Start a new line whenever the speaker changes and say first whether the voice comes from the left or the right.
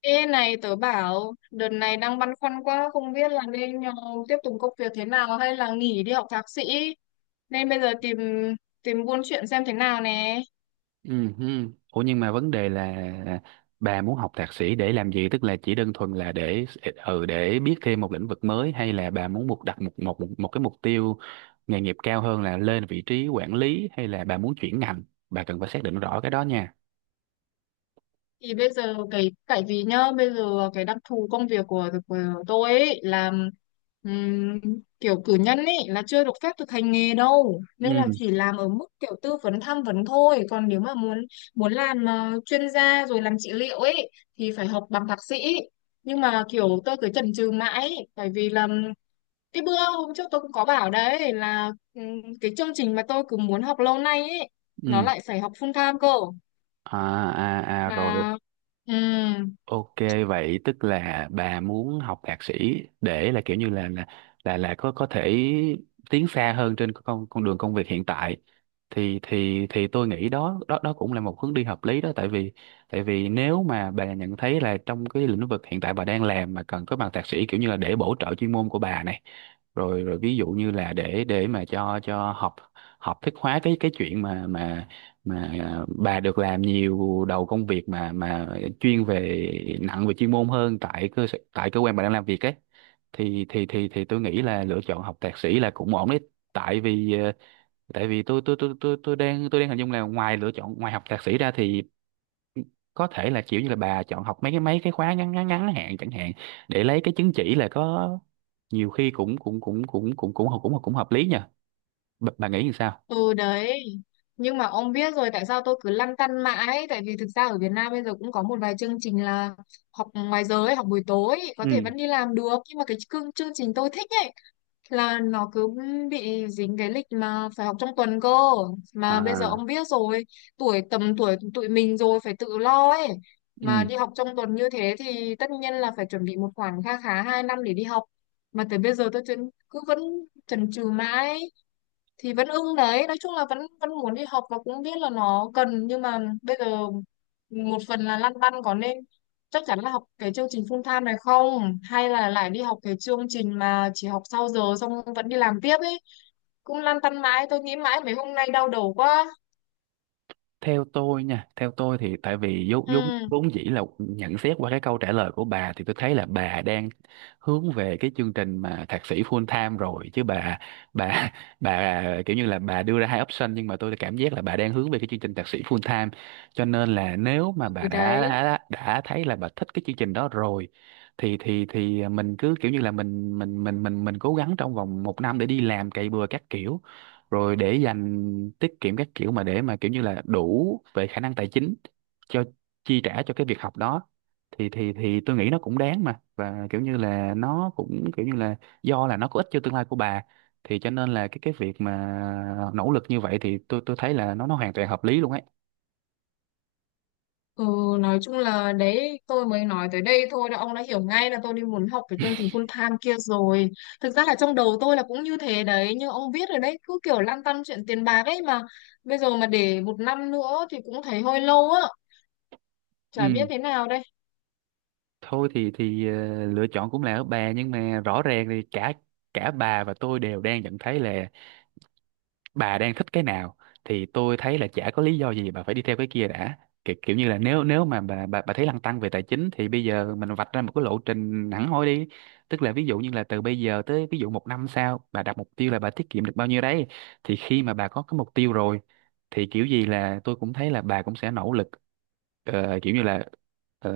left: Ê này tớ bảo đợt này đang băn khoăn quá không biết là nên tiếp tục công việc thế nào hay là nghỉ đi học thạc sĩ, nên bây giờ tìm tìm buôn chuyện xem thế nào nè.
right: Ừ. Ừ. Ủa nhưng mà vấn đề là bà muốn học thạc sĩ để làm gì? Tức là chỉ đơn thuần là để để biết thêm một lĩnh vực mới, hay là bà muốn đặt một cái mục tiêu nghề nghiệp cao hơn là lên vị trí quản lý, hay là bà muốn chuyển ngành? Bà cần phải xác định rõ cái đó nha.
left: Thì bây giờ cái tại vì nhá, bây giờ cái đặc thù công việc của tôi ấy là ừm, kiểu cử nhân ấy là chưa được phép thực hành nghề đâu, nên là
right: Ừ.
left: chỉ làm ở mức kiểu tư vấn tham vấn thôi, còn nếu mà muốn muốn làm chuyên gia rồi làm trị liệu ấy thì phải học bằng thạc sĩ. Nhưng mà kiểu tôi cứ chần chừ mãi ấy, tại vì là cái bữa hôm trước tôi cũng có bảo đấy, là cái chương trình mà tôi cứ muốn học lâu nay ấy, nó
right: Ừ.
left: lại phải học full time cơ
right: À à à rồi.
left: mà. Ừ.
right: Ok, vậy tức là bà muốn học thạc sĩ để là kiểu như là, là có thể tiến xa hơn trên con đường công việc hiện tại, thì tôi nghĩ đó đó đó cũng là một hướng đi hợp lý đó. Tại vì nếu mà bà nhận thấy là trong cái lĩnh vực hiện tại bà đang làm mà cần có bằng thạc sĩ, kiểu như là để bổ trợ chuyên môn của bà này, rồi rồi ví dụ như là để mà cho học học thức hóa cái chuyện mà bà được làm nhiều đầu công việc mà chuyên về, nặng về chuyên môn hơn tại tại cơ quan bà đang làm việc ấy, thì tôi nghĩ là lựa chọn học thạc sĩ là cũng ổn đấy. Tại vì tại vì tôi đang hình dung là ngoài lựa chọn, ngoài học thạc sĩ ra thì có thể là kiểu như là bà chọn học mấy cái khóa ngắn ngắn ngắn hạn chẳng hạn để lấy cái chứng chỉ, là có nhiều khi cũng cũng cũng cũng cũng cũng cũng cũng cũng hợp lý nha. Bà nghĩ như sao?
left: Ừ đấy. Nhưng mà ông biết rồi tại sao tôi cứ lăn tăn mãi. Tại vì thực ra ở Việt Nam bây giờ cũng có một vài chương trình là học ngoài giờ ấy, học buổi tối ấy, có thể
right: Ừ.
left: vẫn đi làm được. Nhưng mà cái chương trình tôi thích ấy là nó cứ bị dính cái lịch mà phải học trong tuần cơ. Mà bây giờ
right: À.
left: ông biết rồi, tuổi tầm tuổi tụi mình rồi phải tự lo ấy,
right: Ừ.
left: mà đi học trong tuần như thế thì tất nhiên là phải chuẩn bị một khoản kha khá 2 năm để đi học. Mà tới bây giờ tôi cứ vẫn chần chừ mãi, thì vẫn ưng đấy, nói chung là vẫn vẫn muốn đi học và cũng biết là nó cần, nhưng mà bây giờ một phần là lăn tăn có nên chắc chắn là học cái chương trình full time này không, hay là lại đi học cái chương trình mà chỉ học sau giờ xong vẫn đi làm tiếp ấy. Cũng lăn tăn mãi, tôi nghĩ mãi mấy hôm nay đau đầu quá.
right: Theo tôi nha, theo tôi thì tại vì vốn vốn
left: Ừ.
right: vốn dĩ là nhận xét qua cái câu trả lời của bà, thì tôi thấy là bà đang hướng về cái chương trình mà thạc sĩ full time rồi chứ bà. Bà bà kiểu như là bà đưa ra hai option, nhưng mà tôi cảm giác là bà đang hướng về cái chương trình thạc sĩ full time, cho nên là nếu mà bà
left: Ừ, đấy.
right: đã thấy là bà thích cái chương trình đó rồi, thì mình cứ kiểu như là mình cố gắng trong vòng một năm để đi làm, cày bừa các kiểu, rồi để dành, tiết kiệm các kiểu mà, để mà kiểu như là đủ về khả năng tài chính cho, chi trả cho cái việc học đó, thì tôi nghĩ nó cũng đáng mà. Và kiểu như là nó cũng kiểu như là do là nó có ích cho tương lai của bà, thì cho nên là cái việc mà nỗ lực như vậy thì tôi thấy là nó hoàn toàn hợp lý luôn ấy.
left: Ừ, nói chung là đấy, tôi mới nói tới đây thôi đã, ông đã hiểu ngay là tôi đi muốn học cái chương trình full time kia rồi. Thực ra là trong đầu tôi là cũng như thế đấy, như ông biết rồi đấy, cứ kiểu lăn tăn chuyện tiền bạc ấy mà. Bây giờ mà để một năm nữa thì cũng thấy hơi lâu á, chả biết
right: Ừ,
left: thế nào đây.
right: thôi thì lựa chọn cũng là ở bà, nhưng mà rõ ràng thì cả cả bà và tôi đều đang nhận thấy là bà đang thích cái nào, thì tôi thấy là chả có lý do gì bà phải đi theo cái kia đã. Kiểu như là nếu nếu mà bà thấy lăn tăn về tài chính, thì bây giờ mình vạch ra một cái lộ trình hẳn hoi đi. Tức là ví dụ như là từ bây giờ tới ví dụ một năm sau, bà đặt mục tiêu là bà tiết kiệm được bao nhiêu đấy, thì khi mà bà có cái mục tiêu rồi thì kiểu gì là tôi cũng thấy là bà cũng sẽ nỗ lực kiểu như là ờ,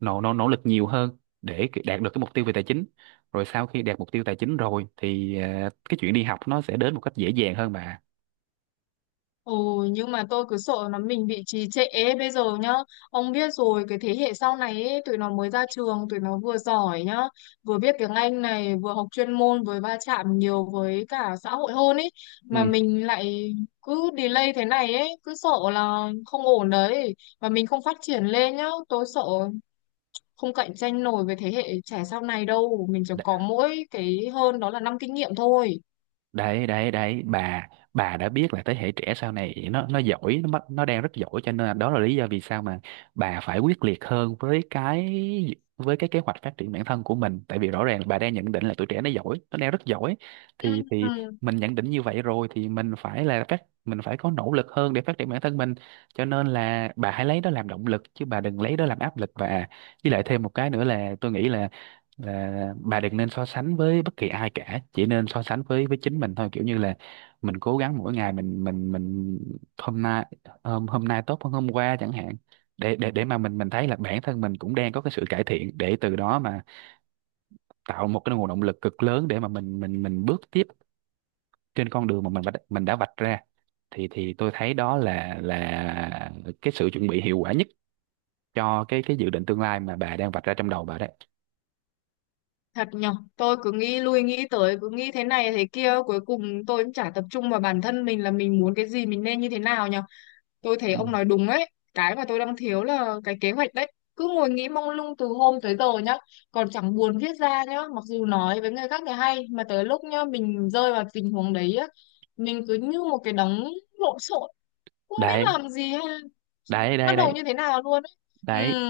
right: nỗ nỗ nỗ lực nhiều hơn để đạt được cái mục tiêu về tài chính. Rồi sau khi đạt mục tiêu tài chính rồi thì cái chuyện đi học nó sẽ đến một cách dễ dàng hơn bà.
left: Ồ, nhưng mà tôi cứ sợ là mình bị trì trệ ấy. Bây giờ nhá, ông biết rồi, cái thế hệ sau này ấy, tụi nó mới ra trường, tụi nó vừa giỏi nhá, vừa biết tiếng Anh này, vừa học chuyên môn, vừa va chạm nhiều với cả xã hội hơn ấy. Mà
right: Ừ.
left: mình lại cứ delay thế này ấy, cứ sợ là không ổn đấy. Và mình không phát triển lên nhá, tôi sợ không cạnh tranh nổi với thế hệ trẻ sau này đâu. Mình chỉ có mỗi cái hơn đó là năm kinh nghiệm thôi.
right: đấy đấy đấy bà, đã biết là thế hệ trẻ sau này nó giỏi, nó đang rất giỏi, cho nên là đó là lý do vì sao mà bà phải quyết liệt hơn với cái, với cái kế hoạch phát triển bản thân của mình. Tại vì rõ ràng là bà đang nhận định là tuổi trẻ nó giỏi, nó đang rất giỏi, thì
left: Ừ.
right: mình nhận định như vậy rồi thì mình phải là mình phải có nỗ lực hơn để phát triển bản thân mình, cho nên là bà hãy lấy đó làm động lực chứ bà đừng lấy đó làm áp lực. Và với lại thêm một cái nữa là tôi nghĩ là bà đừng nên so sánh với bất kỳ ai cả, chỉ nên so sánh với chính mình thôi, kiểu như là mình cố gắng mỗi ngày, mình hôm nay hôm nay tốt hơn hôm qua chẳng hạn, để mà mình thấy là bản thân mình cũng đang có cái sự cải thiện, để từ đó mà tạo một cái nguồn động lực cực lớn để mà mình bước tiếp trên con đường mà mình đã vạch ra, thì tôi thấy đó là cái sự chuẩn bị hiệu quả nhất cho cái dự định tương lai mà bà đang vạch ra trong đầu bà đấy.
left: Thật nhở, tôi cứ nghĩ lui nghĩ tới, cứ nghĩ thế này thế kia, cuối cùng tôi cũng chả tập trung vào bản thân mình là mình muốn cái gì, mình nên như thế nào nhở. Tôi thấy
right: Ừ.
left: ông nói đúng ấy, cái mà tôi đang thiếu là cái kế hoạch đấy. Cứ ngồi nghĩ mông lung từ hôm tới giờ nhá, còn chẳng buồn viết ra nhá, mặc dù nói với người khác thì hay, mà tới lúc nhá, mình rơi vào tình huống đấy á, mình cứ như một cái đống lộn xộn, không biết
right: đấy
left: làm gì hay
right: đấy
left: bắt
right: đấy
left: đầu
right: đấy
left: như thế nào luôn ấy. Ừ,
right: đấy,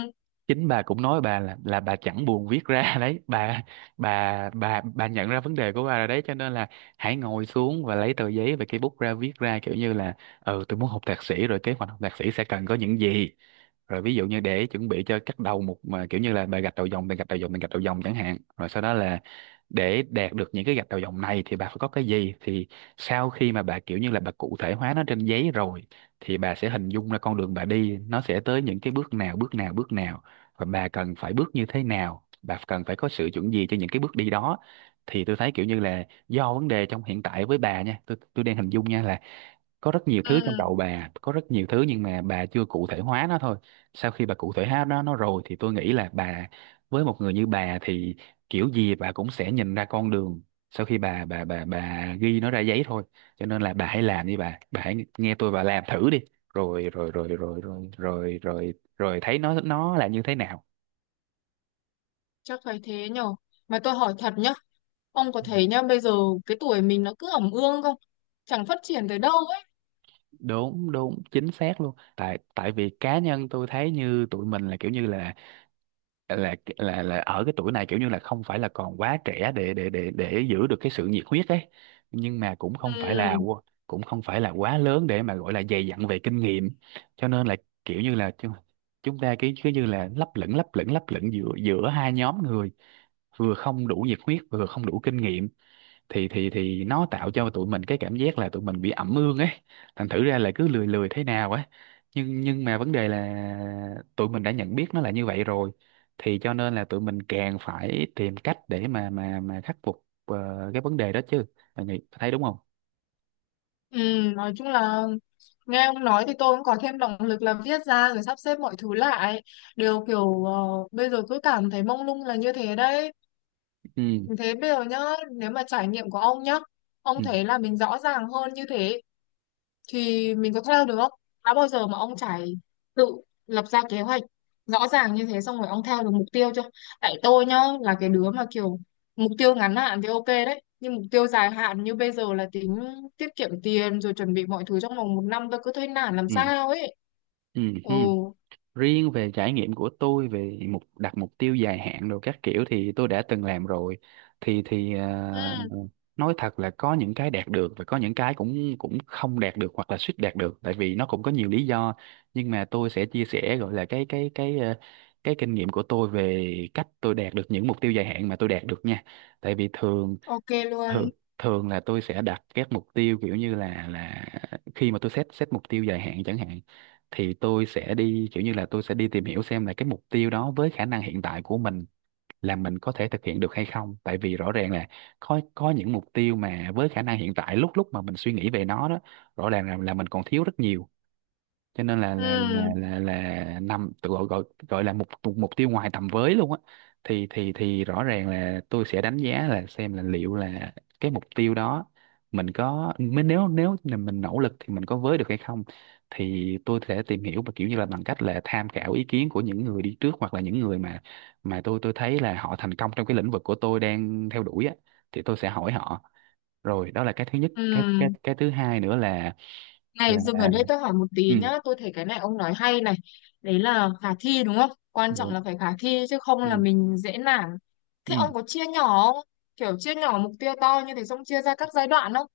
right: chính bà cũng nói bà là bà chẳng buồn viết ra. Đấy bà, bà nhận ra vấn đề của bà rồi đấy, cho nên là hãy ngồi xuống và lấy tờ giấy và cây bút ra viết ra, kiểu như là ừ tôi muốn học thạc sĩ, rồi kế hoạch học thạc sĩ sẽ cần có những gì, rồi ví dụ như để chuẩn bị cho cắt đầu một, mà kiểu như là bà gạch đầu dòng chẳng hạn, rồi sau đó là để đạt được những cái gạch đầu dòng này thì bà phải có cái gì, thì sau khi mà bà kiểu như là bà cụ thể hóa nó trên giấy rồi thì bà sẽ hình dung ra con đường bà đi nó sẽ tới những cái bước nào, và bà cần phải bước như thế nào, bà cần phải có sự chuẩn gì cho những cái bước đi đó, thì tôi thấy kiểu như là do vấn đề trong hiện tại với bà nha, tôi đang hình dung nha là có rất nhiều
left: ừ,
right: thứ trong đầu bà, có rất nhiều thứ, nhưng mà bà chưa cụ thể hóa nó thôi. Sau khi bà cụ thể hóa nó rồi thì tôi nghĩ là với một người như bà thì kiểu gì bà cũng sẽ nhìn ra con đường sau khi bà ghi nó ra giấy thôi. Cho nên là bà hãy làm đi bà, hãy nghe tôi và làm thử đi, rồi rồi rồi rồi rồi rồi rồi rồi thấy nó là như thế nào.
left: chắc phải thế nhở. Mà tôi hỏi thật nhá, ông có
right: Ừ,
left: thấy nhá, bây giờ cái tuổi mình nó cứ ẩm ương không? Chẳng phát triển tới đâu ấy.
right: đúng đúng chính xác luôn. Tại tại vì cá nhân tôi thấy như tụi mình là kiểu như là là ở cái tuổi này, kiểu như là không phải là còn quá trẻ để giữ được cái sự nhiệt huyết ấy, nhưng mà cũng không phải là
left: Ừ,
right: cũng không phải là quá lớn để mà gọi là dày dặn về kinh nghiệm, cho nên là kiểu như là chúng chúng ta cứ cứ như là lấp lửng giữa giữa hai nhóm người, vừa không đủ nhiệt huyết vừa không đủ kinh nghiệm, thì nó tạo cho tụi mình cái cảm giác là tụi mình bị ẩm ương ấy, thành thử ra là cứ lười lười thế nào ấy. Nhưng mà vấn đề là tụi mình đã nhận biết nó là như vậy rồi, thì cho nên là tụi mình càng phải tìm cách để mà khắc phục cái vấn đề đó chứ. Bạn nghĩ thấy đúng không?
left: ừ, nói chung là nghe ông nói thì tôi cũng có thêm động lực là viết ra rồi sắp xếp mọi thứ lại. Đều kiểu bây giờ cứ cảm thấy mông lung là như thế đấy.
right: Ừ
left: Thế bây giờ nhá, nếu mà trải nghiệm của ông nhá,
right: ừ
left: ông thấy là mình rõ ràng hơn như thế thì mình có theo được không? Đã bao giờ mà ông tự lập ra kế hoạch rõ ràng như thế xong rồi ông theo được mục tiêu chưa? Tại tôi nhá, là cái đứa mà kiểu mục tiêu ngắn hạn thì ok đấy, nhưng mục tiêu dài hạn như bây giờ là tính tiết kiệm tiền rồi chuẩn bị mọi thứ trong vòng một năm, tôi cứ thấy nản làm
right: ừ
left: sao ấy.
right: ừ ừ.
left: Ồ.
right: Riêng về trải nghiệm của tôi về mục đặt mục tiêu dài hạn đồ các kiểu thì tôi đã từng làm rồi, thì thì
left: Ừ,
right: ờ, nói thật là có những cái đạt được và có những cái cũng cũng không đạt được hoặc là suýt đạt được, tại vì nó cũng có nhiều lý do. Nhưng mà tôi sẽ chia sẻ gọi là cái kinh nghiệm của tôi về cách tôi đạt được những mục tiêu dài hạn mà tôi đạt được nha. Tại vì thường
left: ok luôn.
right: thường thường là tôi sẽ đặt các mục tiêu kiểu như là khi mà tôi set set mục tiêu dài hạn chẳng hạn, thì tôi sẽ đi kiểu như là tôi sẽ đi tìm hiểu xem là cái mục tiêu đó với khả năng hiện tại của mình là mình có thể thực hiện được hay không. Tại vì rõ ràng là có những mục tiêu mà với khả năng hiện tại lúc lúc mà mình suy nghĩ về nó đó, rõ ràng là mình còn thiếu rất nhiều, cho nên là là
left: Ừ,
right: là là, là nằm tự gọi gọi gọi là mục mục mục tiêu ngoài tầm với luôn á. Thì rõ ràng là tôi sẽ đánh giá là xem là liệu là cái mục tiêu đó mình có mới nếu nếu là mình nỗ lực thì mình có với được hay không, thì tôi sẽ tìm hiểu và kiểu như là bằng cách là tham khảo ý kiến của những người đi trước hoặc là những người mà mà tôi thấy là họ thành công trong cái lĩnh vực của tôi đang theo đuổi á, thì tôi sẽ hỏi họ. Rồi đó là cái thứ nhất,
left: ừ.
right: cái thứ hai nữa
left: Này,
right: là
left: dừng ở đây tôi hỏi một tí
right: ừ,
left: nhá, tôi thấy cái này ông nói hay này. Đấy là khả thi đúng không? Quan trọng
right: được.
left: là phải khả thi chứ không là
right: Ừ.
left: mình dễ nản. Thế
right: Ừ,
left: ông có chia nhỏ không? Kiểu chia nhỏ mục tiêu to như thế xong chia ra các giai đoạn không?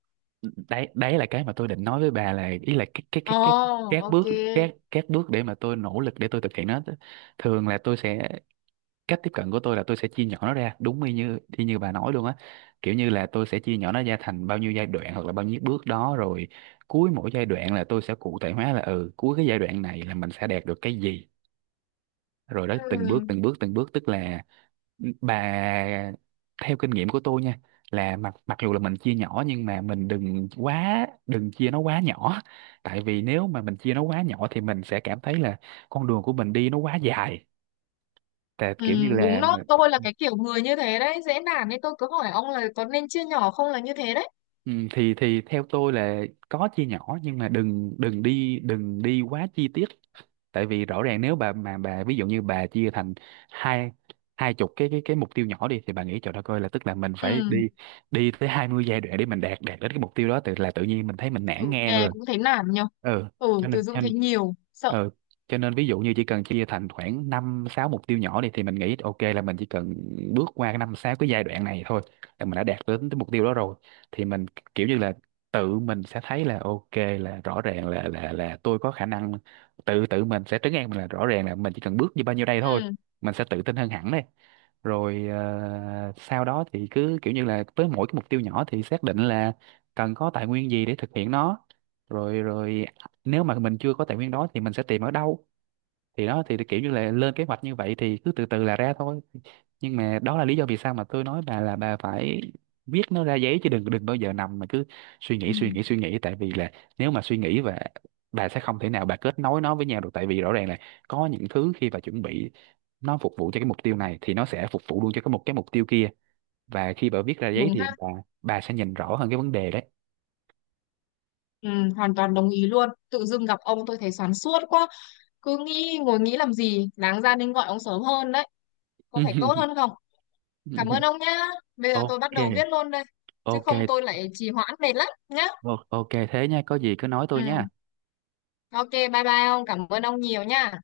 right: đấy đấy là cái mà tôi định nói với bà, là ý là
left: Ồ,
right: các
left: ok.
right: bước các bước để mà tôi nỗ lực để tôi thực hiện nó. Thường là tôi sẽ, cách tiếp cận của tôi là tôi sẽ chia nhỏ nó ra đúng y như bà nói luôn á, kiểu như là tôi sẽ chia nhỏ nó ra thành bao nhiêu giai đoạn hoặc là bao nhiêu bước đó, rồi cuối mỗi giai đoạn là tôi sẽ cụ thể hóa là ừ, cuối cái giai đoạn này là mình sẽ đạt được cái gì, rồi đó từng bước
left: Ừ.
right: từng bước từng bước tức là bà, theo kinh nghiệm của tôi nha, là mặc mặc dù là mình chia nhỏ nhưng mà mình đừng quá, đừng chia nó quá nhỏ. Tại vì nếu mà mình chia nó quá nhỏ thì mình sẽ cảm thấy là con đường của mình đi nó quá dài, tại
left: Ừ,
right: kiểu như
left: đúng
right: là
left: đó,
right: mình-
left: tôi là cái kiểu người như thế đấy, dễ nản nên tôi cứ hỏi ông là có nên chia nhỏ không là như thế đấy.
right: ừ, thì theo tôi là có chia nhỏ nhưng mà đừng đừng đi đừng đi quá chi tiết. Tại vì rõ ràng nếu bà mà bà ví dụ như bà chia thành hai 20 cái mục tiêu nhỏ đi, thì bà nghĩ trời đất ơi, là tức là mình phải đi
left: Ừ,
right: đi tới 20 giai đoạn để mình đạt đạt đến cái mục tiêu đó, tự là tự nhiên mình thấy mình
left: thử
right: nản ngang
left: nghe
right: rồi.
left: cũng thấy nản nhở.
right: Ừ,
left: Ừ,
right: cho nên
left: từ
right: cho
left: dưng
right: nên,
left: thấy nhiều, sợ.
right: ừ, cho nên ví dụ như chỉ cần chia thành khoảng năm sáu mục tiêu nhỏ đi, thì mình nghĩ ok là mình chỉ cần bước qua cái năm sáu cái giai đoạn này thôi là mình đã đạt đến cái mục tiêu đó rồi. Thì mình kiểu như là tự mình sẽ thấy là ok, là rõ ràng là tôi có khả năng, tự tự mình sẽ trấn an mình là rõ ràng là mình chỉ cần bước như bao nhiêu đây
left: Ừ,
right: thôi, mình sẽ tự tin hơn hẳn đấy. Rồi sau đó thì cứ kiểu như là với mỗi cái mục tiêu nhỏ thì xác định là cần có tài nguyên gì để thực hiện nó, rồi rồi à, nếu mà mình chưa có tài nguyên đó thì mình sẽ tìm ở đâu, thì đó thì kiểu như là lên kế hoạch như vậy thì cứ từ từ là ra thôi. Nhưng mà đó là lý do vì sao mà tôi nói bà là bà phải viết nó ra giấy, chứ đừng đừng bao giờ nằm mà cứ suy
left: ừ,
right: nghĩ suy nghĩ suy nghĩ tại vì là nếu mà suy nghĩ và bà sẽ không thể nào bà kết nối nó với nhau được. Tại vì rõ ràng là có những thứ khi bà chuẩn bị nó phục vụ cho cái mục tiêu này thì nó sẽ phục vụ luôn cho một cái mục tiêu kia, và khi bà viết ra giấy
left: đúng
right: thì
left: ha.
right: bà sẽ nhìn rõ hơn cái vấn đề đấy.
left: Ừ, hoàn toàn đồng ý luôn. Tự dưng gặp ông tôi thấy xoắn suốt quá. Cứ nghĩ ngồi nghĩ làm gì, đáng ra nên gọi ông sớm hơn đấy. Có phải tốt hơn không? Cảm ơn ông nhá. Bây giờ tôi bắt
right: Ok.
left: đầu viết luôn đây. Chứ không
right: Ok.
left: tôi lại trì hoãn mệt lắm nhá.
right: Ok thế nha, có gì cứ nói
left: Ừ,
right: tôi nha.
left: ok, bye bye ông. Cảm ơn ông nhiều nhá.